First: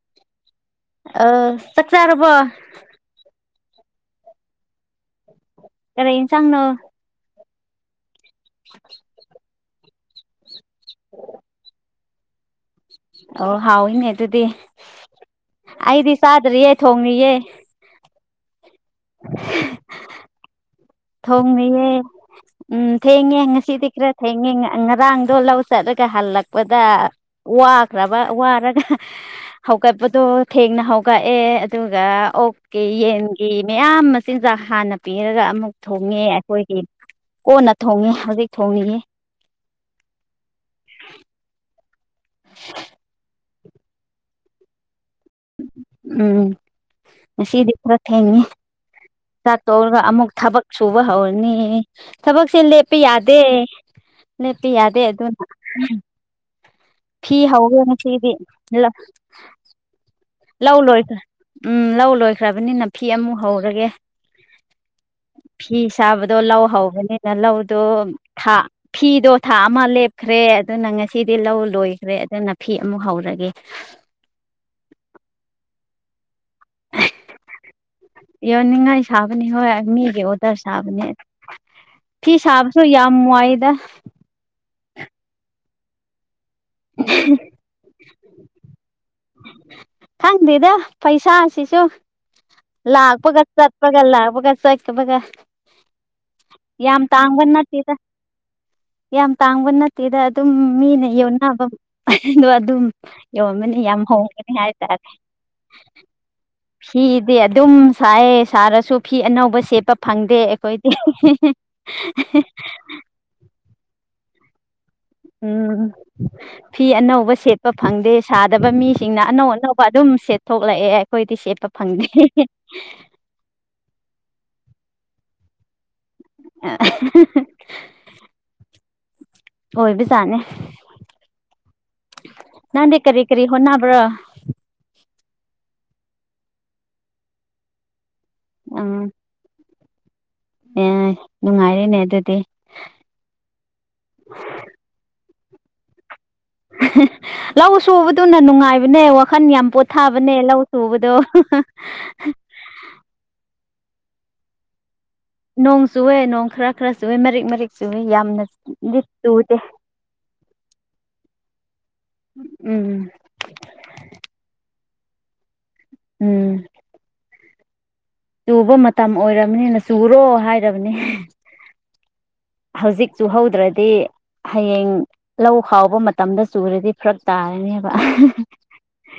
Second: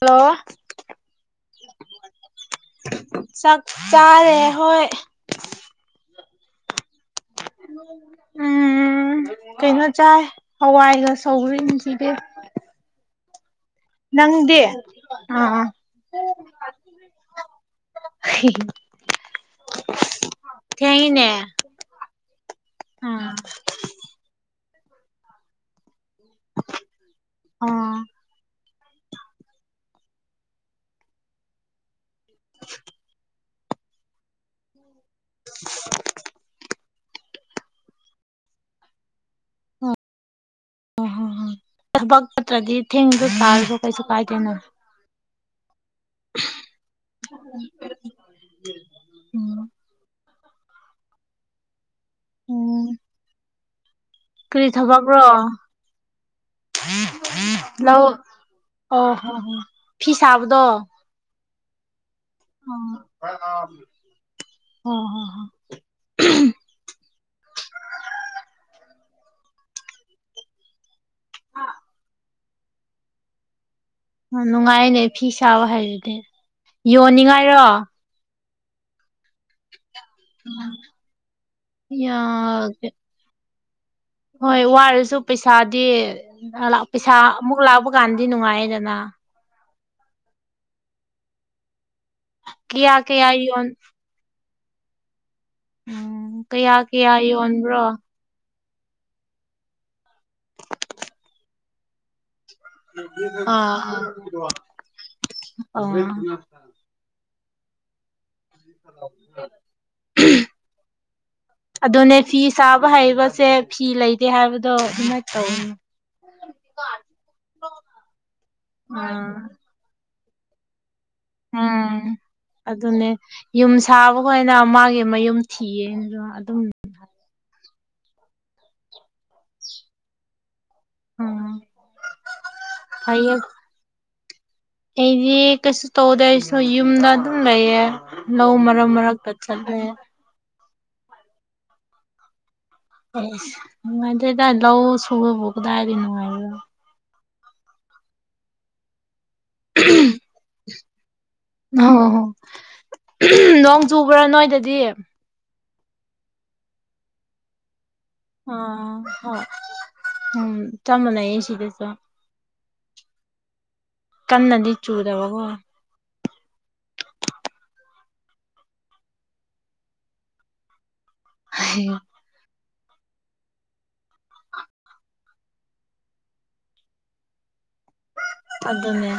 Hello ꯑ ꯆꯥꯛ ꯆꯥꯔꯕꯣ ꯆꯥꯛ ꯆꯥꯔꯦ ꯍꯣꯏ ꯑ ꯆꯪꯅꯣ ꯎꯝ [inaudible] ꯅ ꯆꯥꯏ ꯍꯋꯥꯏꯒ ꯁꯧꯔꯤꯁꯤꯗꯤ ꯑꯣ ꯍꯥꯎꯏꯤꯅꯦ ꯑꯗꯨꯗꯤ ꯅꯪꯗꯤ ꯑꯥ ꯑꯩꯗꯤ ꯆꯥꯗ꯭ꯔꯤꯌꯦꯦ ꯊꯣꯡꯉꯌꯦꯦ ꯍ [unintelligible] ꯊꯦꯡꯉꯤꯅꯦ ꯊꯣꯡꯅꯌꯦꯦ ꯎꯝ ꯑꯥ ꯊꯦꯡꯉꯦ ꯉꯁꯤꯗꯤ ꯈꯔ ꯊꯦꯡꯉꯦ ꯉꯔꯥꯡꯗꯣ ꯂꯧꯁꯤ ꯆꯠꯂꯒ ꯍꯜꯂꯛꯄꯗ ꯋꯥꯈ꯭ꯔꯕ ꯋꯥꯔꯒ ꯍꯧꯒꯠꯄꯗꯣ ꯊꯦꯡꯅ ꯍꯧꯒꯠꯑꯦ ꯑꯗꯨꯒ ꯑꯣꯛꯀꯤ ꯌꯦꯟꯒꯤ ꯃꯌꯥꯝ ꯃꯆꯤꯟꯖꯥꯛ ꯍꯥꯟꯅ ꯄꯤꯔꯒ ꯑꯃꯨꯛ ꯊꯣꯡꯉꯦ ꯑꯩꯈꯣꯏꯒꯤ ꯀꯣꯟꯅ ꯊꯣꯡꯉꯦ ꯍꯧꯖꯤꯛ ꯊꯣꯡꯅꯤꯡꯉ ꯑꯣ ꯍꯣ ꯍꯣ ꯊꯕꯛ ꯐꯠꯇ꯭ꯔꯗꯤ ꯊꯦꯡꯁꯨ ꯊꯥꯔꯁꯨ ꯀꯩꯁꯨ ꯀꯥꯏꯗꯦꯅ ꯎꯝ ꯁꯤꯗꯤ ꯄꯨ ꯊꯅꯤꯅꯦ ꯎꯝ ꯍꯧꯔꯒ ꯑꯃꯨꯛ ꯊꯕꯛ ꯁꯨꯕ ꯍꯧꯔꯅꯤ ꯊꯕꯛꯁꯦ ꯎꯝ ꯂꯦꯞꯄ ꯌꯥꯗꯦ ꯀꯔꯤ ꯅꯦꯞꯄꯤ ꯌꯥꯗꯦ ꯊꯕꯛꯔꯣ ꯑꯗꯨꯝ ꯎꯝ ꯐꯤ ꯍꯥꯎꯒꯅꯁꯤꯗꯤ ꯏꯂ ꯍ ꯍ [unintelligible] ꯐꯤꯁꯥꯕꯗ ꯂꯧ ꯂꯣꯣꯏ ꯎꯝ ꯂ ꯂꯧ ꯂꯣꯣꯏ ꯈ꯭ꯔꯕꯅꯤ ꯅꯥ ꯑꯣ ꯐꯤ ꯑꯃꯨꯛ ꯍꯧꯔꯒꯦ ꯍꯣ ꯍꯣ ꯍꯣ ꯐꯤ ꯁꯥꯕꯗꯣ ꯂꯧ ꯍꯧꯕꯅꯤꯅ ꯂꯧꯗꯣ ꯊꯥ ꯐꯤꯗꯣ ꯊꯥ ꯑꯃ ꯂꯦꯞꯈ꯭ꯔꯦ ꯑꯗꯨꯅ ꯉꯁꯤ ꯁꯤꯗꯤ ꯂꯧ ꯂꯣꯏꯈ꯭ꯔꯦ ꯑꯗꯨꯅ ꯐꯤ ꯑꯃꯨꯛ ꯍꯧꯔꯒꯦ ꯅꯨꯡꯉꯥꯏꯅꯦ ꯐꯤ ꯁꯥꯕ ꯍꯥꯏꯗꯨꯗꯤ ꯌꯣꯟꯅꯤꯡꯉꯥꯏꯔꯣ ꯌꯧꯅꯤꯡꯉꯥꯏ ꯁꯥꯕꯅꯤ ꯍꯣꯏ ꯃꯤ ꯑꯣꯗꯔ ꯁꯥꯕꯅꯦ ꯐꯤ ꯁꯥꯕꯁꯨ ꯌꯥꯝ ꯋꯥꯏꯗ ꯍꯣꯏ ꯋꯥꯔꯁꯨ ꯄꯩꯁꯥꯗꯤ ꯄꯩꯁꯥ ꯑꯃꯨꯛ ꯂꯥꯛꯄ ꯀꯥꯟꯗꯤ ꯅꯨꯡꯉꯥꯏꯌꯦꯗꯅ ꯈꯪꯗꯦꯗ ꯄꯩꯁꯥꯁꯤꯁꯨ ꯀꯌꯥ ꯀꯌꯥ ꯂꯥꯛꯄꯒ ꯌꯣꯟ ꯆꯠꯕꯒ ꯂꯥꯛꯄꯒꯁ ꯕ ꯎꯝ ꯀꯌꯥ ꯌꯥꯝ ꯀꯌꯥ ꯑꯃꯇ ꯑꯒ ꯌꯣꯟꯕ꯭ꯔꯣ ꯅꯠꯇ ꯌꯥꯝ ꯇꯥꯡꯕ ꯅꯠꯇꯦꯗ ꯑꯗꯨꯝ ꯃꯤꯅ ꯌꯣꯟꯅꯕ ꯗꯣ ꯑꯗꯨꯝ ꯑ ꯌꯣꯝꯃꯅꯤ ꯌꯥꯝ ꯍꯣꯡꯒꯅꯤ ꯍꯥꯏꯇꯥꯔꯦ ꯍ ꯏꯗꯤ ꯑꯗꯨꯝ ꯁꯥꯏ ꯁꯥꯔꯁꯨ ꯐꯤ ꯑꯅꯧꯕ ꯁꯦꯠꯄ ꯐꯪꯗꯦ ꯑꯩꯈꯣꯏꯗꯤ ꯄꯁꯦ ꯐꯤ ꯂꯩꯗ ꯍꯥꯏ ꯏ ꯎꯝ ꯐꯤ ꯑꯅꯧꯕ ꯁꯦꯠꯄ ꯐꯪꯗꯦ ꯁꯥꯗꯕ ꯃꯤꯁꯤꯡꯅ ꯑꯥ ꯑꯅꯧ ꯑꯅꯧꯕ ꯑꯗꯨꯝ ꯁꯦꯠꯊꯣꯛꯂꯛꯑꯦ ꯑꯩꯈꯣꯏꯗꯤ ꯁꯦꯠꯄ ꯎꯝ ꯐꯪꯗꯦ ꯑꯗꯨꯅꯦ ꯌꯨꯝ ꯁꯥꯕꯈꯩꯅ ꯃꯥꯒꯤ ꯃꯌꯨꯝ ꯊꯤꯌꯦ ꯑꯗꯨꯝ ꯑ [inaudible] ꯑꯣꯏꯕꯖꯥꯠꯅꯦ ꯎꯝ ꯅꯪꯗꯤ ꯀꯔꯤ ꯐꯩꯌꯦ ꯀꯔꯤ ꯍꯣꯠꯅꯕ꯭ꯔꯥ ꯑꯩꯗꯤ ꯀꯩꯁꯨ ꯇꯧꯗꯦ ꯑꯩꯁꯨ ꯌꯨꯝꯗ ꯑꯗꯨꯝ ꯂꯩꯌꯦ ꯂꯧ ꯃꯔꯛ ꯎꯝ ꯃꯔꯛꯇ ꯆꯠꯂꯦ ꯑꯦ ꯅꯨꯡꯉꯥꯏꯔꯦꯅꯦ ꯑꯗꯨꯗꯤ ꯑꯦꯁ ꯅꯨꯡꯉꯥꯏꯇ꯭ꯔꯦꯗ ꯂꯧ ꯁꯨꯕꯕꯨ ꯀꯗꯥꯏꯗꯗꯤ ꯅꯨꯡꯉꯥꯏꯕꯅꯣ ꯂꯧ ꯁꯨꯕꯗꯨꯅ ꯅꯨꯡꯉꯥꯏꯕꯅꯦ ꯋꯥ ꯈꯟ ꯌꯥꯝ ꯄꯣꯊꯥꯕꯅꯦ ꯂꯧ ꯁꯨꯕꯗꯣ ꯑꯣ ꯅꯣꯡ ꯆꯨꯕ꯭ꯔꯥ ꯅꯣꯏꯗꯗꯤ ꯅꯣꯡ ꯆꯨꯎꯌꯦ ꯅꯣꯡ ꯈꯔ ꯈꯔ ꯆꯨꯏꯌꯦ ꯃꯔꯤꯛ ꯃꯔꯤꯛ ꯆꯨꯏ ꯌꯥꯝꯅ ꯑꯥ ꯗꯤ ꯍꯣꯏ ꯆꯨꯗꯦ ꯎꯝ ꯆꯥꯝꯃ ꯂꯩꯌꯦ ꯁꯤꯗꯁꯨ ꯎꯝ ꯀꯟꯅꯗꯤ ꯆꯨꯗꯕꯒꯣ ꯎꯝ ꯆꯨꯕ ꯃꯇꯝ ꯑꯣꯏꯔꯕꯅꯤꯅ ꯆꯨꯔꯣ ꯍꯥꯏꯔꯕꯅꯤ ꯍꯥꯏ [inaudible] ꯍꯧꯖꯤꯛ ꯆꯨ ꯍꯧꯗ꯭ꯔꯗꯤ ꯍꯌꯦꯡ ꯂꯧ ꯈꯥꯎꯕ ꯃꯇꯝꯗ ꯆꯨꯔꯗꯤ ꯐꯔꯛ ꯇꯥꯔꯅꯦꯕ ꯑꯗꯨꯅꯦ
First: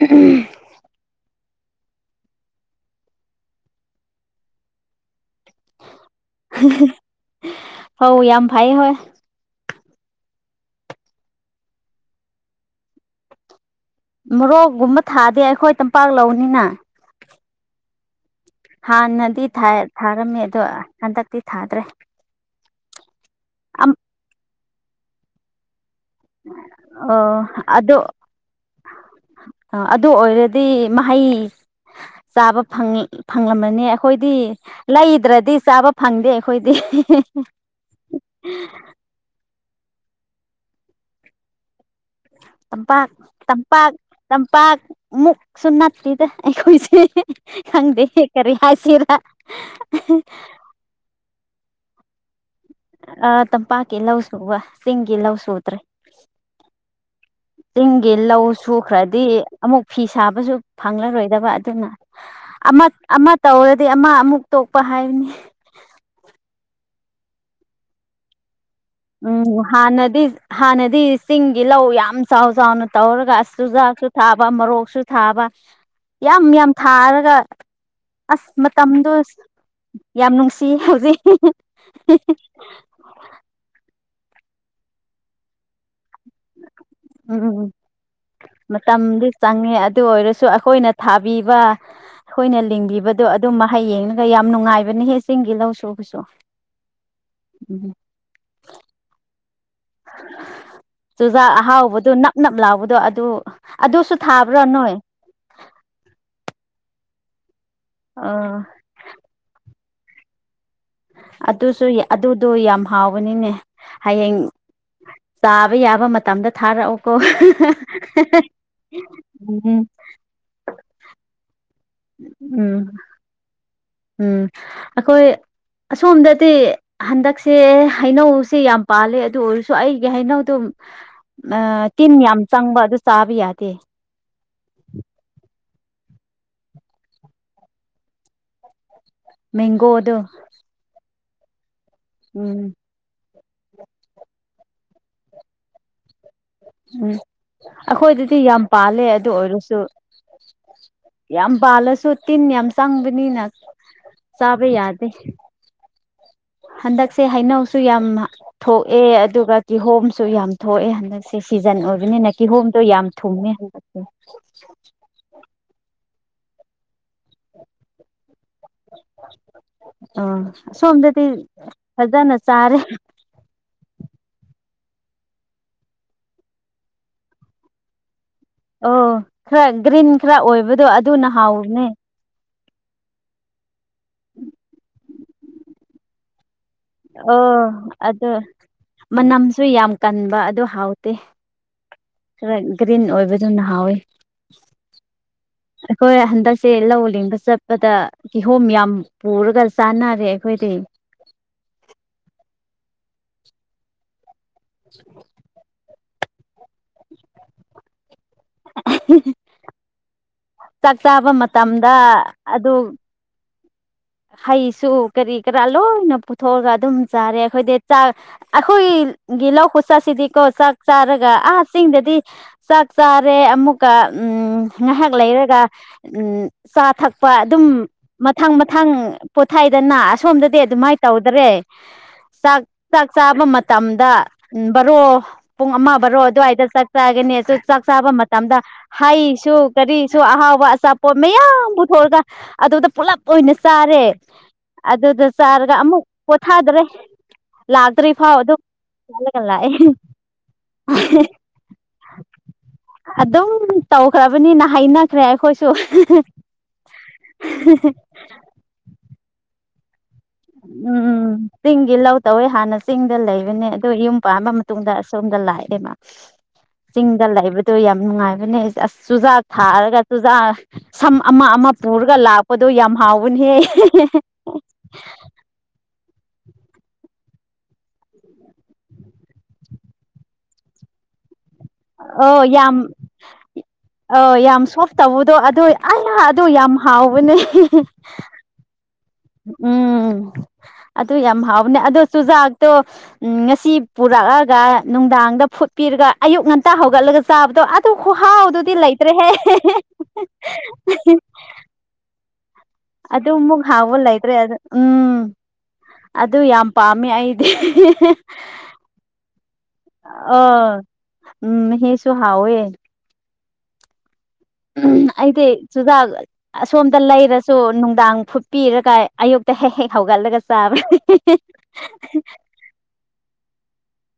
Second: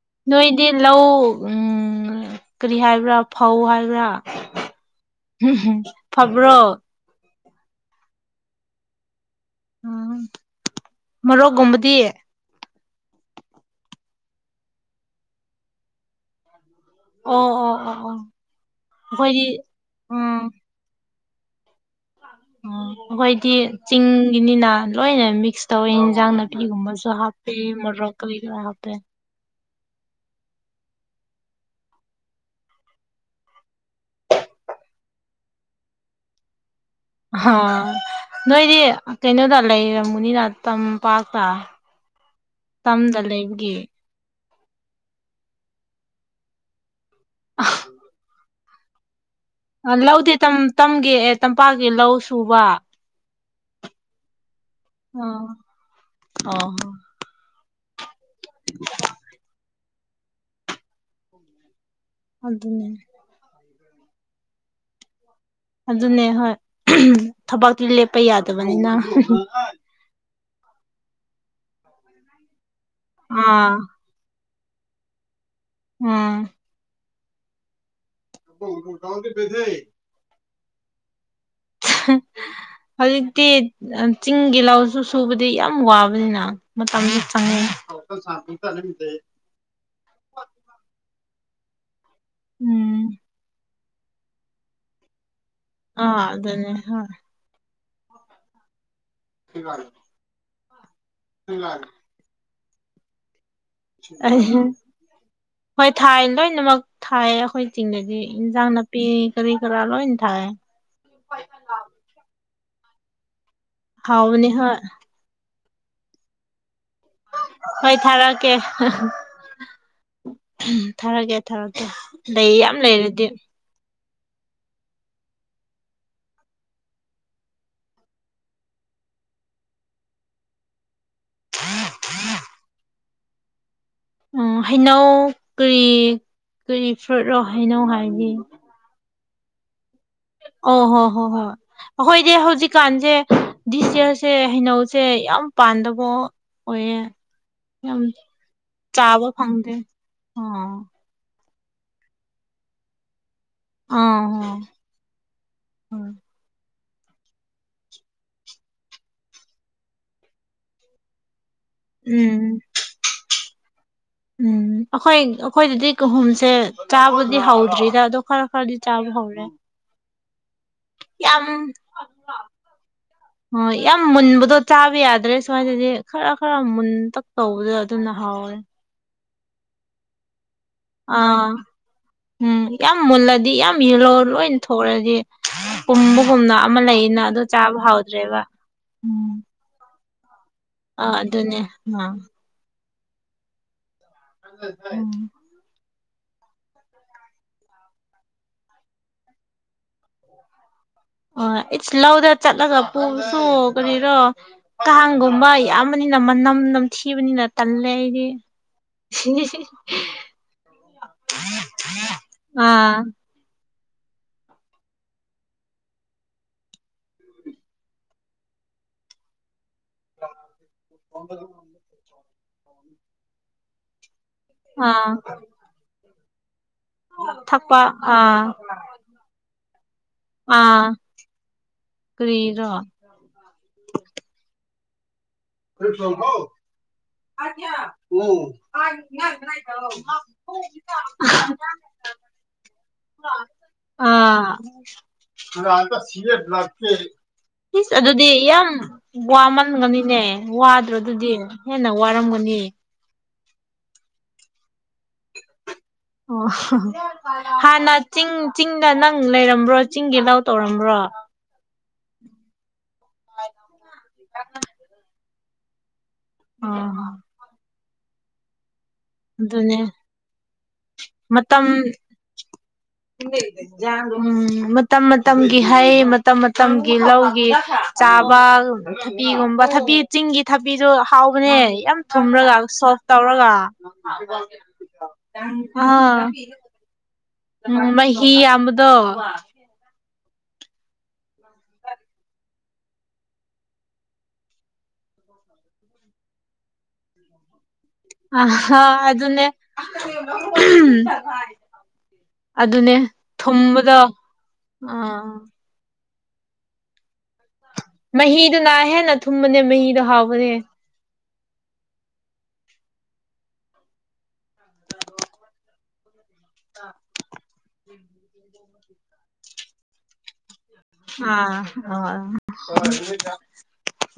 ꯎꯝ ꯅꯣꯏꯗꯤ ꯂꯧ ꯎꯝ ꯀꯔꯤ ꯍꯥꯏꯕ꯭ꯔꯥ ꯐꯧ ꯍꯥꯏꯕ꯭ꯔꯥ ꯍꯝꯝ [inaudible] ꯐꯧ ꯌꯥꯝ ꯐꯩꯌꯦ ꯍꯣꯏ ꯎꯝ ꯃꯔꯣꯛꯀꯨꯝꯕꯗꯤ ꯃꯣꯔꯣꯛꯒꯨꯝꯕ ꯊꯥꯗꯦ ꯑꯩꯈꯣꯏ ꯇꯝꯄꯥꯛ ꯂꯧꯅꯤꯅ ꯑꯣ ꯑꯣ ꯑꯣ ꯑꯣ ꯍꯥꯟꯅꯗꯤ ꯑꯩꯈꯣꯏꯗꯤ ꯊꯥꯔꯝꯃꯦ ꯎꯝ ꯑꯗꯣ ꯍꯟꯗꯛꯇꯤ ꯊꯥꯗ꯭ꯔꯦ ꯑꯣ ꯑꯩꯈꯣꯏꯗꯤ ꯆꯤꯡꯒꯤꯅꯤꯅ ꯂꯣꯏꯅ ꯃꯤꯛꯁ ꯇꯧ ꯏꯟꯖꯥꯡꯅꯄꯤꯒꯨꯝꯕꯁꯨ ꯍꯥꯞꯄꯦ ꯃꯔꯣꯛ ꯀꯔꯤ ꯀꯔꯥ ꯍꯥꯞꯄꯦ ꯑ ꯑꯗꯨ ꯑꯣꯏꯔꯗꯤ ꯃꯍꯩ ꯆꯥꯕ ꯐ ꯐꯪꯂꯝꯃꯅꯤ ꯑꯩꯈꯣꯏꯗꯤ ꯂꯩꯗ꯭ꯔꯗꯤ ꯆꯥꯕ ꯐꯪꯗꯦ ꯑꯩꯈꯣꯏꯗꯤ ꯑꯥ ꯅꯣꯏꯗꯤ ꯀꯩꯅꯣꯗ ꯂꯩꯔꯝꯃꯨꯅꯤꯅ ꯇꯝꯄꯥꯛꯇ ꯇꯝꯄꯥ ꯇꯝꯗ ꯂꯩꯕꯒꯤ ꯇꯝꯄꯥꯛ ꯇꯝꯄꯥꯛ ꯃꯨꯛꯁꯨ ꯅꯠꯇꯦꯗ ꯑꯩꯈꯣꯏꯁꯦ ꯈꯪꯗꯦ ꯀꯔꯤ ꯍꯥꯏꯁꯤꯔ ꯂꯧꯗꯦ ꯇꯝꯒꯦ ꯑꯦ ꯇꯝꯄꯥꯛꯒꯦ ꯂꯧ ꯁꯨꯕ ꯑ ꯇꯝꯄꯥꯛꯀꯤ ꯂꯧꯁꯤ ꯎꯕ ꯆꯤꯡꯒꯤ ꯂꯧꯁꯤ ꯑꯥ ꯎꯗ꯭ꯔꯦ ꯑꯣ ꯆꯤꯡꯒꯤ ꯂꯧ ꯁꯨꯈ꯭ꯔꯗꯤ ꯑꯃꯨꯛ ꯐꯤ ꯁꯥꯕꯁꯨ ꯐꯪꯂꯔꯣꯏꯗꯕ ꯑꯗꯨꯅ ꯑꯗꯨꯅꯦ ꯑꯃ ꯇꯧꯔꯗꯤ ꯑꯃ ꯑꯃꯨꯛ ꯇꯣꯛꯄ ꯍꯥꯏꯕꯅꯤ ꯑꯗꯨꯅꯦ ꯍꯣꯏ ꯊꯕꯛꯇꯤ ꯂꯦꯞꯄ ꯌꯥꯗꯕꯅꯤꯅ ꯎꯝ ꯍꯥꯟꯅꯗꯤ ꯍꯥꯟꯅꯗꯤ ꯆꯤꯡꯒꯤ ꯂꯧ ꯌꯥꯝ ꯆꯥꯎ ꯆꯥꯎꯅ ꯇꯧꯔꯒ ꯑꯥ ꯆꯨꯖꯥꯛꯁꯨ ꯊꯥꯕ ꯃꯣꯔꯣꯛꯁꯨ ꯊꯥꯕ ꯌꯥꯝ ꯎꯝ ꯌꯥꯝ ꯊꯥꯔꯒ ꯑꯁ ꯃꯇꯝꯗꯣ ꯌꯥꯝ ꯅꯨꯡꯁꯤ ꯍꯧꯖꯤꯛ ꯍꯧꯖꯤꯛꯇꯤ ꯆꯤꯡꯒꯤ ꯂꯥꯎꯁꯨ ꯁꯨꯕꯗꯤ ꯌꯥꯝ ꯋꯥꯕ ꯅꯤꯅ ꯃꯇꯝꯁꯨ ꯎꯝ ꯆꯪꯉꯦ ꯃꯇꯝꯗꯤ ꯆꯪꯉꯦ ꯑꯗꯨ ꯑꯣꯏꯔꯁꯨ ꯑꯩꯈꯣꯏꯅ ꯊꯥꯕꯤꯕ ꯑꯩꯈꯣꯏꯅ ꯎꯝ ꯂꯤꯡꯕꯤꯕꯗꯣ ꯑꯗꯨꯝ ꯃꯍꯩ ꯍꯌꯦꯡꯅꯒ ꯌꯥꯝ ꯅꯨꯡꯉꯥꯏꯕꯅꯦꯍꯦ ꯆꯤꯡꯒꯤ ꯂꯧ ꯁꯨꯕꯁꯨ ꯑꯥ ꯑꯗꯨꯅꯦ ꯍꯣꯏ ꯎꯝ [unintelligible] ꯆꯨꯖꯥꯛ ꯑꯍꯥꯎꯕꯗꯣ ꯅꯞ ꯅꯞ ꯂꯥꯎꯕꯗꯣ ꯑꯗꯨ ꯑꯗꯨꯁꯨ ꯊꯥꯕ꯭ꯔꯥ ꯅꯣꯏ ꯍꯣꯏ ꯊꯥꯏ ꯂꯣꯏꯅꯃꯛ ꯊꯥꯏ ꯑꯩꯈꯣꯏ ꯆꯤꯡꯗꯗꯤ ꯑꯥ ꯏꯟꯁꯥꯡ ꯅꯥꯄꯤ ꯄꯄꯤ ꯀꯔꯤ ꯀꯔ ꯂꯣꯏ ꯊꯥꯏ ꯑꯗꯨꯁꯨ ꯑꯗꯨꯗꯣ ꯌꯥꯝ ꯍꯥꯎꯕꯅꯤꯅꯦ ꯍꯌꯦꯡ ꯍꯥꯎꯕꯅꯤ ꯍꯣꯏ ꯆꯥꯕ ꯌꯥꯕ ꯃꯇꯝꯗ ꯊꯥꯔꯛꯑꯣꯀꯣ ꯍꯣꯏ ꯎꯝ ꯊꯥꯔꯛꯒꯦ ꯊꯥꯔꯛꯀꯦ ꯂꯩ ꯌꯥꯝ ꯎꯝ ꯂꯩꯔꯗꯤ ꯎꯝ ꯑꯩꯈꯣꯏ ꯑꯁꯣꯝꯗꯗꯤ ꯍꯟꯗꯛꯁꯦ ꯍꯩꯅꯧꯁꯦ ꯌꯥꯝ ꯄꯥꯜꯂꯦ ꯑꯗꯨ ꯑꯣꯏꯔꯁꯨ ꯑꯩꯒꯤ ꯍꯩꯅꯧꯗꯨ ꯇꯤꯟ ꯌꯥꯝ ꯆꯪꯕ ꯑꯗꯨ ꯆꯥꯕ ꯌꯥꯗꯦ ꯎ ꯍꯩꯅꯧ ꯀꯔꯤ ꯀꯔꯤ ꯐꯨꯔꯨꯠꯓꯣ ꯍꯩꯅꯧ ꯍꯥꯏꯗꯤ ꯃꯦꯡꯒꯣ ꯑꯗꯣ ꯑꯣ ꯍꯣ ꯍꯣ ꯍꯣꯏ ꯑꯩꯈꯣꯏꯗꯤ ꯎꯝ ꯍꯧꯖꯤꯛꯀꯥꯟꯁꯦ ꯗꯤꯁ ꯌꯌꯥꯔꯁꯦ ꯍꯩꯅꯧꯁꯦ ꯌꯥꯝ ꯄꯥꯟꯗꯕꯣ ꯎꯝ ꯑꯩꯈꯣꯏꯗꯗꯤ ꯌꯥꯝ ꯄꯥꯜꯂꯦ ꯆꯥꯕ ꯑꯗꯨ ꯐꯪꯗꯦ ꯑꯣꯏꯔꯁꯨ ꯑꯥ ꯌꯥꯝ ꯄꯥꯜꯂꯁꯨ ꯇꯤꯟ ꯌꯥꯝ ꯆꯪꯕꯅꯤꯅ ꯑꯥ ꯍꯣꯏ ꯆꯥꯕ ꯌꯥꯗꯦ ꯍꯣꯏ ꯍꯟꯗꯛꯁꯦ ꯍꯩꯅꯧꯁꯨ ꯌꯥꯝ ꯊꯣꯛꯑꯦ ꯑꯗꯨꯒ ꯀꯤꯍꯣꯝꯁꯨ ꯌꯥꯝ ꯊꯣꯛꯑꯦ ꯍꯟꯗꯛꯁꯦ ꯁꯦ ꯁꯤꯖꯟ ꯑꯣꯏꯕꯅꯤꯅ ꯎꯝ ꯀꯤꯍꯣꯝꯗꯣ ꯌꯥꯝ ꯊꯨꯝꯃꯦ ꯍꯜꯂꯛꯁꯦ ꯎꯝ ꯑꯩꯈꯣꯏ ꯑꯩꯈꯣꯏꯗꯗꯤ ꯀꯍꯨꯝꯁꯦ ꯆꯥꯕꯗꯤ ꯍꯧꯗ꯭ꯔꯤꯗ ꯑꯗꯣ ꯈꯔ ꯈꯔꯗꯤ ꯆꯥꯕ ꯍꯧꯔꯦ ꯑꯥ ꯁꯣꯝꯗꯗꯤ ꯌꯥꯝ ꯐꯖꯅ ꯆꯥꯔꯦ ꯍꯣꯏ ꯌꯥꯝ ꯃꯨꯟꯕꯗꯣ ꯆꯥꯕ ꯌꯥꯗ꯭ꯔꯦ ꯁꯨꯃꯥꯏꯗꯗꯤ ꯈꯔ ꯈꯔ ꯃꯨꯟꯇꯛ ꯇꯧꯕꯗ ꯑꯗꯨꯅ ꯍꯥꯎꯋꯦ ꯑꯣ ꯈꯔ ꯒ꯭ꯔꯤꯟ ꯈꯔ ꯑꯣꯏꯕꯗꯣ ꯑꯗꯨꯅ ꯑꯥ ꯍꯥꯎꯕꯅꯦ ꯎꯝ ꯌꯥꯝ ꯃꯨꯜꯂꯗꯤ ꯌꯥꯝ ꯌꯦꯜꯂꯣ ꯂꯣꯏꯅ ꯊꯣꯛꯂꯗꯤ ꯄꯨꯝꯕꯒꯨꯝꯅ ꯑꯃ ꯂꯩꯌꯦꯅ ꯑꯣ ꯆꯥꯕ ꯍꯥꯎꯗ꯭ꯔꯦꯕ ꯎꯝ ꯀꯔꯤ ꯌꯥꯝ ꯀꯟꯕ ꯑꯗꯨ ꯍꯥꯎ ꯑ ꯑꯗꯨꯅꯦ ꯈꯔ ꯒ꯭ꯔꯤꯟ ꯑꯣꯏꯕꯗꯨꯅ ꯍꯥꯎꯋꯤ ꯎꯝ ꯑꯩꯈꯣꯏ ꯍꯟꯗꯛꯁꯦ ꯂꯧ ꯂꯤꯡꯕ ꯆꯠꯄꯗ ꯀꯤꯍꯣꯝ ꯌꯥꯝ ꯄꯨꯔꯒ ꯆꯥꯟꯅꯔꯦ ꯑꯩꯈꯣꯏꯗꯤ ꯑꯣ ꯏꯠꯁ ꯂꯧꯗ ꯆꯠꯂꯒ ꯄꯨꯕꯁꯨ ꯀꯔꯤꯔꯣ ꯀꯥꯡꯒꯨꯝꯕ ꯌꯥꯝ [unintelligible] ꯃꯅꯝ ꯅꯝꯊꯤꯕꯅꯤꯅ ꯇꯜꯂꯦ ꯑꯩꯗꯤ ꯆꯥꯛ ꯆꯥꯕ ꯃꯇꯝꯗ ꯑꯗꯨ ꯑꯥ ꯍꯩꯁꯨ ꯀꯔꯤ ꯀꯔꯥ ꯂꯣꯏꯅ ꯄꯨꯊꯣꯛꯑꯒ ꯑꯗꯨꯝ ꯆꯥꯔꯦ ꯑꯩꯈꯣꯏꯗꯤ ꯆꯥꯛ ꯑꯩꯈꯣꯏ ꯒꯤ ꯂꯧ ꯈꯨꯠ ꯆꯥꯁꯤꯗꯤꯀꯣ ꯆꯥꯛ ꯆꯥꯔꯒ ꯑꯥ ꯆꯁꯤꯡꯗꯗꯤ ꯆꯥꯛ ꯆꯥꯔꯦ ꯑꯃꯨꯛ ꯎ ꯉꯥꯏꯍꯥꯛ ꯑꯥ ꯂꯩꯔꯒ ꯎ ꯆꯥ ꯊꯛꯄ ꯑꯗꯨꯝ ꯃꯊꯪ ꯊꯪ ꯄꯣꯊꯥꯏꯗꯅ ꯑꯁꯣꯝꯗꯗꯤ ꯑꯥ ꯑꯗꯨꯃꯥꯏꯅ ꯇꯧꯗꯔꯦ ꯀꯔꯤꯔꯣ ꯆꯥꯛ ꯆꯥꯕ ꯃꯇꯝꯗ ꯕꯔꯣ ꯄꯨꯡ ꯑꯃ ꯕꯥꯔꯣ ꯑꯗꯨꯋꯥꯏꯗ ꯆꯥꯛ ꯆꯥꯒꯅꯤ ꯆꯥꯛ ꯆꯥꯕ ꯃꯇꯝꯗ ꯍꯩꯁꯨ ꯀꯔꯤꯁꯨ ꯑꯍꯥꯎꯕ ꯑꯆꯥꯄꯣꯠ ꯃꯌꯥꯝ ꯄꯨꯊꯣꯛꯔꯒ ꯑꯗꯨꯗ ꯄꯨꯜꯂꯞ ꯑꯣꯏꯅ ꯆꯥꯔꯦ ꯑꯥ ꯑꯗꯨꯗ ꯆꯥꯔꯒ ꯑꯃꯨꯛ ꯄꯣꯊꯥꯗꯔꯦ ꯂꯥꯛ ꯏꯁ ꯑꯗꯨꯗꯤ ꯇꯔꯤꯐꯥꯎ ꯌꯥꯝ ꯑꯗꯨꯒꯂꯑ ꯋꯥꯃꯟꯒꯅꯤꯅꯦ ꯋꯥꯗ꯭ꯔꯣ ꯑꯗꯨꯗꯤ ꯍꯦꯟꯅ ꯋꯥꯔꯝꯒꯅꯤ ꯑꯗꯨꯝ ꯇꯧꯈ꯭ꯔꯕꯅꯤꯅ ꯍꯩꯅꯈ꯭ꯔꯦ ꯑꯩꯈꯣꯏꯁꯨ ꯑꯣ ꯍꯥꯟꯅ ꯆꯤꯡ ꯆꯤꯡꯗ ꯅꯪ ꯂꯩꯔꯝꯕ꯭ꯔꯣ ꯆꯤꯡꯒꯤ ꯂꯧ ꯇꯧꯔꯝꯕ꯭ꯔꯥ ꯎꯝ ꯆꯤꯡꯒꯤ ꯂꯧ ꯇꯧꯋꯦ ꯍꯥꯟꯅ ꯆꯤꯡꯗ ꯂꯩꯕꯅꯦ ꯑꯣ ꯌꯨꯝ ꯄꯥꯝꯕ ꯃꯇꯨꯡꯗ ꯑꯁꯣꯝꯗ ꯂꯥꯛꯑꯦꯃ ꯑꯣ ꯆꯤꯡꯗ ꯂꯩꯕꯗꯣ ꯌꯥꯝ ꯅꯨꯡꯉꯥꯏꯕꯅꯦ ꯑꯁ ꯆꯨꯖꯥꯛ ꯑꯗꯨꯅꯦ ꯊꯥꯔꯒ ꯆꯨꯖꯥꯛ ꯁꯝ ꯑꯃ ꯃꯇꯝ ꯑꯃ ꯄꯨꯔꯒ ꯂꯥꯛꯄꯗꯣ ꯌꯥꯝ ꯍꯥꯎꯕꯅꯦꯍꯦ ꯎꯝ ꯃꯇꯝ ꯃꯇꯝꯒꯤ ꯍꯩ ꯃꯇꯝ ꯃꯇꯝꯒꯤ ꯂꯧꯒꯤ ꯆꯥꯕ ꯊꯕꯤꯒꯨꯝꯕ ꯊꯕꯤ ꯆꯤꯡꯒꯤ ꯊꯕꯤꯁꯨ ꯍꯥꯎꯕꯅꯦ ꯌꯥꯝ ꯊꯨꯝꯔꯒ ꯁꯣꯐ ꯇꯧꯔꯒ ꯑ ꯌꯥꯝ ꯁꯣꯐ ꯇꯧꯕꯗꯣ ꯑꯗꯨ ꯑꯥ ꯑꯗꯨ ꯌꯥꯝ ꯍꯥꯎꯕꯅꯦ ꯎꯝ ꯃꯍꯤ ꯌꯥꯝꯕꯗꯣ ꯎꯝ ꯑꯗꯨ ꯌꯥꯝ ꯍꯥꯎꯅꯦ ꯑꯗꯣ ꯆꯨꯖꯥꯛꯇꯣ ꯎ ꯉꯁꯤ ꯄꯨꯔꯛꯑꯒ ꯅꯨꯡꯗꯥꯡꯗ ꯐꯨꯠꯄꯤꯔꯒ ꯑꯌꯨꯛ ꯉꯟꯇꯥ ꯍꯧꯒꯠꯂꯒ ꯆꯥꯕꯗꯣ ꯑꯁ ꯑꯗꯨ ꯈꯨꯍꯥꯎꯗꯨꯗꯤ ꯑꯍꯥ ꯂꯩꯇ꯭ꯔꯦꯍꯦ ꯑꯗꯨꯅꯦ ꯑꯗꯨꯅꯦ ꯑꯗꯨꯃꯨꯛ ꯍꯥꯎꯕ ꯊꯨꯝꯕꯗꯣ ꯂꯩꯇ꯭ꯔꯦ ꯎꯝ ꯑꯗꯨ ꯌꯥꯝ ꯄꯥꯝꯃꯤ ꯑꯩꯗꯤ ꯃꯍꯤꯗꯨꯅ ꯍꯦꯟꯅ ꯊꯨꯝꯕꯅꯦ ꯃꯍꯤꯗꯨ ꯑꯣ ꯍꯥꯎꯕꯅꯦ ꯎꯝ ꯍꯁꯨ ꯍꯥꯎꯋꯦ ꯎꯝ ꯑꯩꯗꯤ ꯆꯨꯖꯥꯛ ꯑꯁꯣꯝꯗ ꯂꯩꯔꯁꯨ ꯅꯨꯡꯗꯥꯡ ꯐꯨ ꯄꯤꯔꯒ ꯑꯌꯨꯛꯇ ꯍꯦꯛ ꯍꯦꯛ ꯍꯧꯒꯠꯂꯒ ꯆꯥꯕ꯭ꯔ ꯑ ꯑ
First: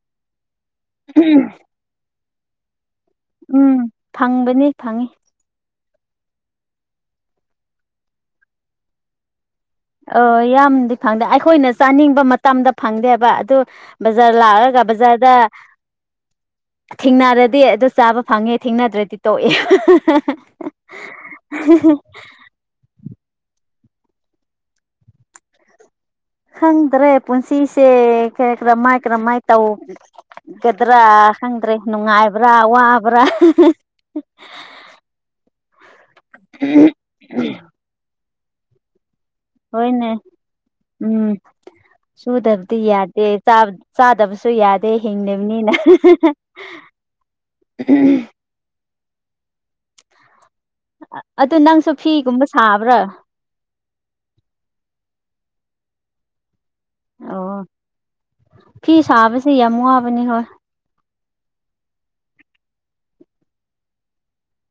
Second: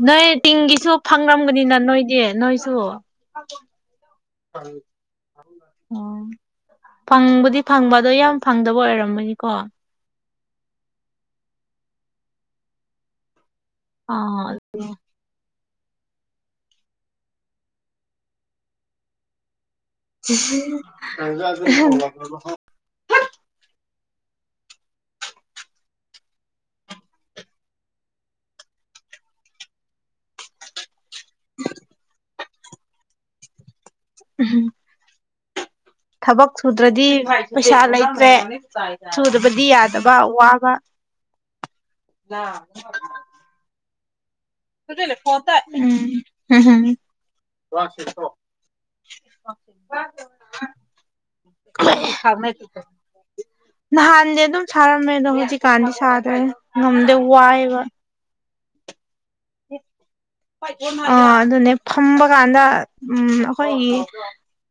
ꯅꯣꯏ ꯇꯤꯁꯨ ꯐꯪꯅꯝꯒꯅꯤꯅ ꯅꯣꯏꯗꯤ ꯅꯣꯏꯁꯨ ꯎꯝ ꯐꯪꯕꯅꯤ ꯐꯪꯉꯤ ꯑꯣ ꯐꯪꯕꯨꯗꯤ ꯐꯪꯕ ꯑꯗꯣ ꯌꯥꯝ ꯐꯪꯗꯕ ꯑꯣꯏꯔꯝꯃꯅꯤꯀꯣ ꯑ ꯌꯥꯝꯗꯤ ꯐꯪꯗꯦ ꯑꯩꯈꯣꯏꯅ ꯆꯥꯅꯤꯡꯕ ꯃꯇꯝꯗ ꯐꯪꯗꯦꯕ ꯑꯗꯨ ꯕꯖꯥꯔ ꯑꯥ ꯂꯥꯛꯂꯒ ꯕꯖꯥꯔꯗ ꯊꯦꯡꯅꯔꯗꯤ ꯑꯗꯨ ꯆꯥꯕ ꯐꯪꯉꯦ ꯊꯦꯡꯅꯗ꯭ꯔꯗꯤ ꯇꯣꯛꯑꯦ ꯑꯖ ꯂ ꯈꯪꯗ꯭ꯔꯦ ꯄꯨꯟꯁꯤꯁꯦ ꯈꯔ ꯀꯔ ꯃꯥꯏ ꯀꯔ ꯃꯥꯏ ꯇꯧ ꯒꯗ꯭ꯔꯥ ꯈꯪꯗ꯭ꯔꯦ ꯅꯨꯡꯉꯥꯏꯕ꯭ꯔꯥ ꯋꯥꯕ꯭ꯔꯥ ꯎꯝ ꯊꯕꯛ ꯁꯨꯗ꯭ꯔꯗꯤ ꯄꯩꯁꯥ ꯂꯩꯇ꯭ꯔꯦ ꯁꯨꯗ꯭ꯔꯕꯗꯤ ꯍꯣꯏꯅꯦ ꯎꯝ ꯁꯨꯗꯕꯗꯤ ꯌꯥꯗꯦ ꯆꯥꯗꯕꯁꯨ ꯌꯥꯗꯦ ꯍꯤꯡꯗꯕꯅꯤꯅ ꯎꯝ ꯍꯝ ꯍꯝ ꯑꯗꯨ ꯅꯪꯁꯨ ꯐꯤꯒꯨꯝꯕ ꯃꯦ ꯁꯥꯕ꯭ꯔꯥ ꯅꯍꯥꯟꯗꯤ ꯑꯗꯨꯝ ꯁꯥꯔꯝꯃꯦ ꯑꯗꯣ ꯍꯧꯖꯤꯛꯀꯥꯟꯗꯤ ꯁꯥꯗ꯭ꯔꯦ ꯉꯝꯗꯦ ꯑꯣ ꯋꯥꯏꯑꯦꯕ ꯐꯤ ꯁꯥꯕꯁꯦ ꯌꯥꯝ ꯋꯥꯕꯅꯤ ꯍꯣꯏ ꯑ ꯑꯗꯨꯅꯦ ꯐꯝꯕ ꯀꯥꯟꯗ ꯎꯝ ꯑꯩꯈꯣꯏꯒꯤ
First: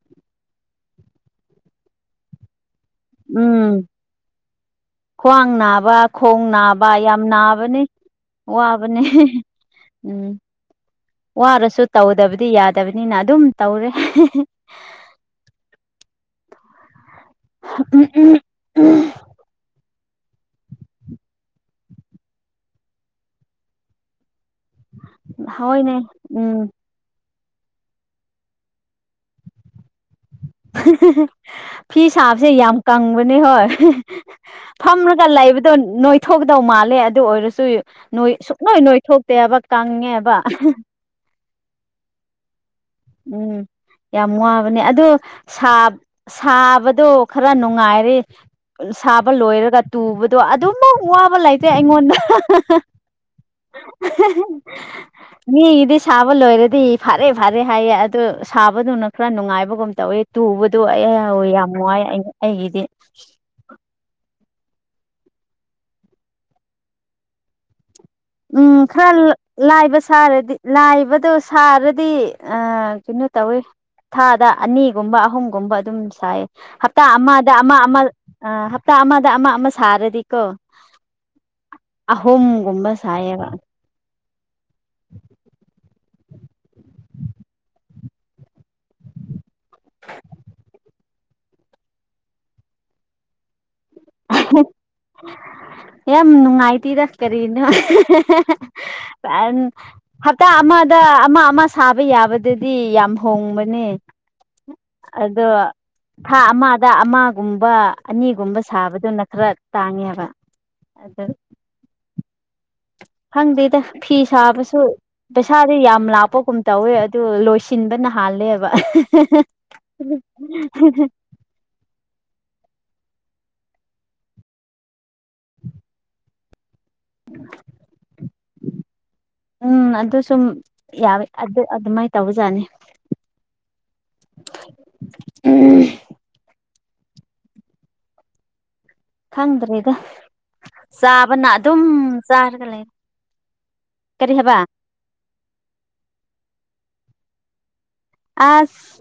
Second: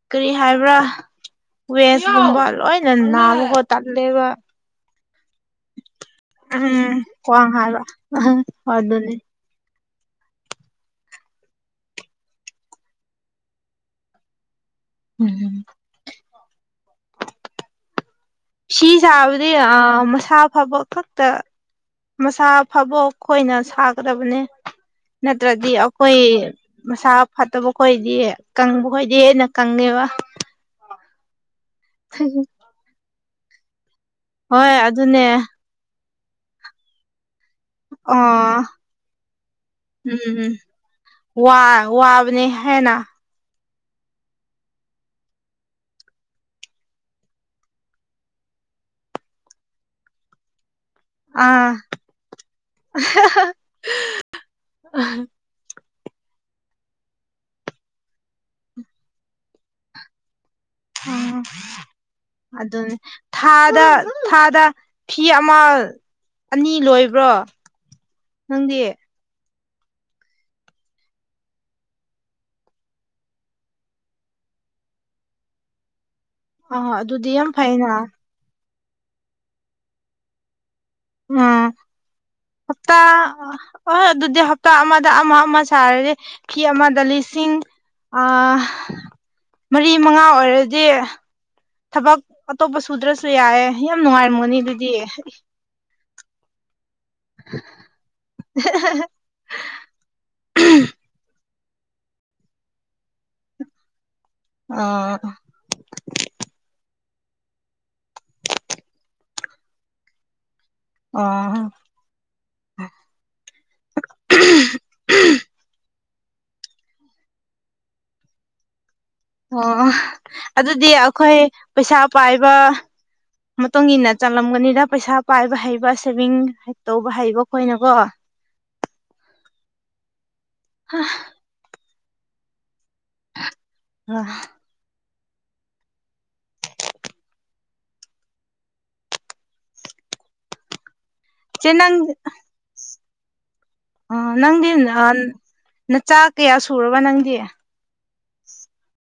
ꯀꯔꯤ ꯍꯥꯏꯕ꯭ꯔꯥ ꯋꯦꯁꯀꯨꯝꯕ ꯂꯣꯏ ꯎꯝ ꯇꯗꯦꯕ ꯈ꯭ꯋꯥꯡ ꯅꯥꯕ ꯈꯣꯡ ꯅꯥꯕ ꯎꯝ ꯌꯥꯝ ꯈ꯭ꯋꯥꯡ ꯅꯥꯕꯅꯤ ꯍꯥꯏꯕ ꯋꯥꯕꯅꯤ ꯑꯗꯨꯅꯤ ꯎꯝ ꯋꯥꯔꯁꯨ ꯇꯧꯗꯕꯗꯤ ꯌꯥꯗꯕꯅꯤꯅ ꯑꯗꯨꯝ ꯇꯧꯔꯦ ꯎꯝ ꯎꯝ ꯎꯝ ꯁꯤ ꯁꯥꯕꯗꯤ ꯑ ꯃꯁꯥ ꯐꯕ ꯈꯛꯇ ꯃꯁꯥ ꯐꯕꯣꯛ ꯑꯩꯣꯏꯅ ꯁꯥꯒꯗꯕꯅꯦ ꯅꯠꯇ꯭ꯔꯗꯤ ꯍꯣꯏꯅꯦ ꯑꯩꯈꯣꯏ ꯎꯝ ꯃꯁꯥ ꯐꯠꯇꯕ ꯈꯣꯏꯗꯤ ꯀꯪꯕ ꯈꯣꯏꯗꯤ ꯍꯦꯟꯅ ꯀꯪꯉꯦꯕ ꯐꯤ ꯁꯥꯕꯁꯦ ꯌꯥꯝ ꯀꯪꯕꯅꯦ ꯍꯣꯏ ꯍꯣꯏ ꯑꯗꯨꯅꯦ ꯐꯝꯔꯒ ꯂꯩꯕꯗꯣ ꯅꯣꯏꯊꯣꯛꯗꯧ ꯃꯥꯜꯂꯦ ꯑꯗꯨ ꯑꯣꯏꯔꯁꯨ ꯗꯨꯏ ꯑ ꯅꫭꯏ ꯁꯨꯛ ꯅꯣꯏꯊꯣꯛꯇꯦꯕ ꯀꯪꯉꯦꯕ꯫ ꯎꯝ ꯋꯥ ꯋꯥꯕꯅꯤ ꯍ‌ꯦꯟꯅ꯫ ꯎꯝ ꯌꯥꯝ ꯋꯥꯕꯅꯦ ꯑꯗꫭ ꯁꯥ꯫ ꯁꯥꯕꯗꯣ ꯈꯔ ꯅꯨꯡꯉꯥꯏꯔꯦ ꯁꯥꯕ ꯂꯣꯏꯔꯒ ꯇꯨꯕꯗꯣ ꯑꯗꯨꯝ꯫ ꯑꯗꯨꯛ ꯋꯥꯕ ꯂꯩꯇꯦ ꯑꯥ ꯑꯩꯉꯣꯟꯗ꯫ ꯃꯤꯒꯤꯗꯤ ꯁꯥꯕ ꯂꯣꯏꯔꯗꯤ ꯐꯔꯦ ꯐꯔꯦ ꯍꯥꯏꯌꯦ ꯑꯗꯨ ꯁꯥꯕꯗꯨꯅ ꯈꯔ ꯅꯨꯡꯉꯥꯏꯕꯒꯨꯝ ꯇꯧꯋꯤ꯫ ꯇꯨꯕꯗꯨ ꯎꯝ ꯑꯩꯋꯤ ꯌꯥꯝ ꯅꯨꯡꯉꯥꯏ ꯑꯩꯒꯤꯗꯤ꯫ ꯑꯗꯨꯅꯦ ꯊꯥꯗ ꯊꯥꯗ ꯐꯤ ꯑꯃ꯫ ꯑꯅꯤ ꯂꯣꯏꯕ꯭ꯔꯣ꯫ ꯅꯪꯗꯤ ꯎꯝ ꯈꯔ꯫ ꯂꯥꯏꯕ ꯁꯥꯔꯗꯤ ꯂꯥꯏꯕꯗꯣ ꯁꯥꯔꯗꯤ ꯑ ꯀꯩꯅꯣ ꯇꯧꯋꯦ ꯊꯥꯗ ꯑꯅꯤꯒꯨꯝꯕ ꯑꯍꯨꯝꯒꯨꯝꯕ ꯑꯗꯨꯝ ꯁꯥꯏ ꯑꯥ ꯍꯞꯇꯥ ꯑꯗꯨꯗꯤ ꯌꯥꯝ ꯑꯃꯗ ꯑꯃ ꯐꯩꯅ ꯑꯃ ꯑꯥ ꯍꯞꯇꯥ ꯑꯃꯗ ꯑꯃ ꯑꯃ ꯁꯥꯔꯗꯤꯀꯣ ꯎꯝ ꯑꯍꯨꯝꯒꯨꯝꯕ ꯍꯞꯠꯇ ꯁꯥꯏꯌꯦꯕ ꯍꯍꯣꯏ ꯑꯗꯨꯗꯤ ꯍꯞꯇꯥ ꯑꯃꯗ ꯑꯃ ꯑꯃ ꯁꯥꯔꯦ ꯐ ꯑꯃꯗ ꯂꯤꯁꯤꯡ ꯑꯥ ꯃꯔꯤ ꯃꯉꯥ ꯑꯣꯏꯔꯗꯤ ꯊꯕꯛ ꯑꯇꯣꯞꯄ ꯁꯨꯗ꯭ꯔꯁꯨ ꯌꯥꯏꯦ ꯌꯥꯝ ꯅꯨꯡꯉꯥꯏꯔꯝꯃꯣꯅꯦ ꯑꯗꯨꯗꯤ ꯌꯥꯝ ꯅꯨꯡꯉꯥꯏꯇꯦꯔ ꯀꯔꯤꯅꯣ ꯍꯞꯇꯥ ꯑꯃꯗ ꯑꯃ ꯑꯃ ꯁꯥꯕ ꯌꯥꯕꯗꯗꯤ ꯌꯥꯝ ꯍꯣꯡꯕꯅꯦ ꯑꯥ ꯑꯗꯣ ꯊꯥ ꯑꯃꯗ ꯑꯃꯒꯨꯝꯕ ꯑꯅꯤꯒꯨꯝꯕ ꯁꯥꯕ꯫ ꯑꯗꯨꯅ ꯈꯔ ꯇꯥꯡꯉꯦꯕ꯫ ꯑꯗꯨ ꯑꯥ꯫ ꯈꯪꯗꯦꯗ ꯐꯤ ꯁꯥꯕꯁꯨ꯫ ꯄꯩꯁꯥꯗꯤ ꯌꯥꯝ ꯂꯥꯞꯄꯒꯨꯝ ꯇꯧꯋꯦ ꯑꯗꯨ ꯂꯣꯏꯁꯤꯟꯕꯅ ꯍꯥꯜꯂꯦꯕ꯫ ꯑꯣ ꯑꯗꯨꯗꯤ ꯑꯈꯣꯏ ꯄꯩꯁꯥ ꯄꯥꯏꯕ꯫ ꯃꯇꯨꯡ ꯏꯟꯅ ꯆꯜꯂꯝꯒꯅꯤꯗ ꯄꯩꯁꯥ ꯄꯥꯏꯕ ꯍꯩꯕ ꯁꯦꯚꯤꯡ꯫ ꯇꯧꯕ ꯍꯩꯕ ꯈꯣꯏꯅꯀꯣ꯫ ꯎꯝ ꯑꯗꯨ ꯁꯨꯝ ꯌꯥꯕ ꯑꯗꯨ ꯑꯗꯨꯃꯥꯏꯅ ꯇꯧꯕꯖꯥꯠꯅꯤ꯫ ꯑꯥ꯫ ꯈꯪꯗ꯭ꯔ‌ꯦꯗ ꯆꯥꯕꯅ ꯏꯆꯦ ꯑꯗꯨꯝ ꯅꯪ ꯆꯥꯔꯒ ꯂꯩ꯫ ꯑꯥ ꯀꯔꯤ ꯍꯥꯏꯕ ꯅꯪꯗꯤ ꯅꯍꯥꯟ ꯅꯆꯥ ꯀꯌꯥ ꯁꯨꯔꯕ ꯅꯪꯗꯤ꯫ ꯑꯁ꯫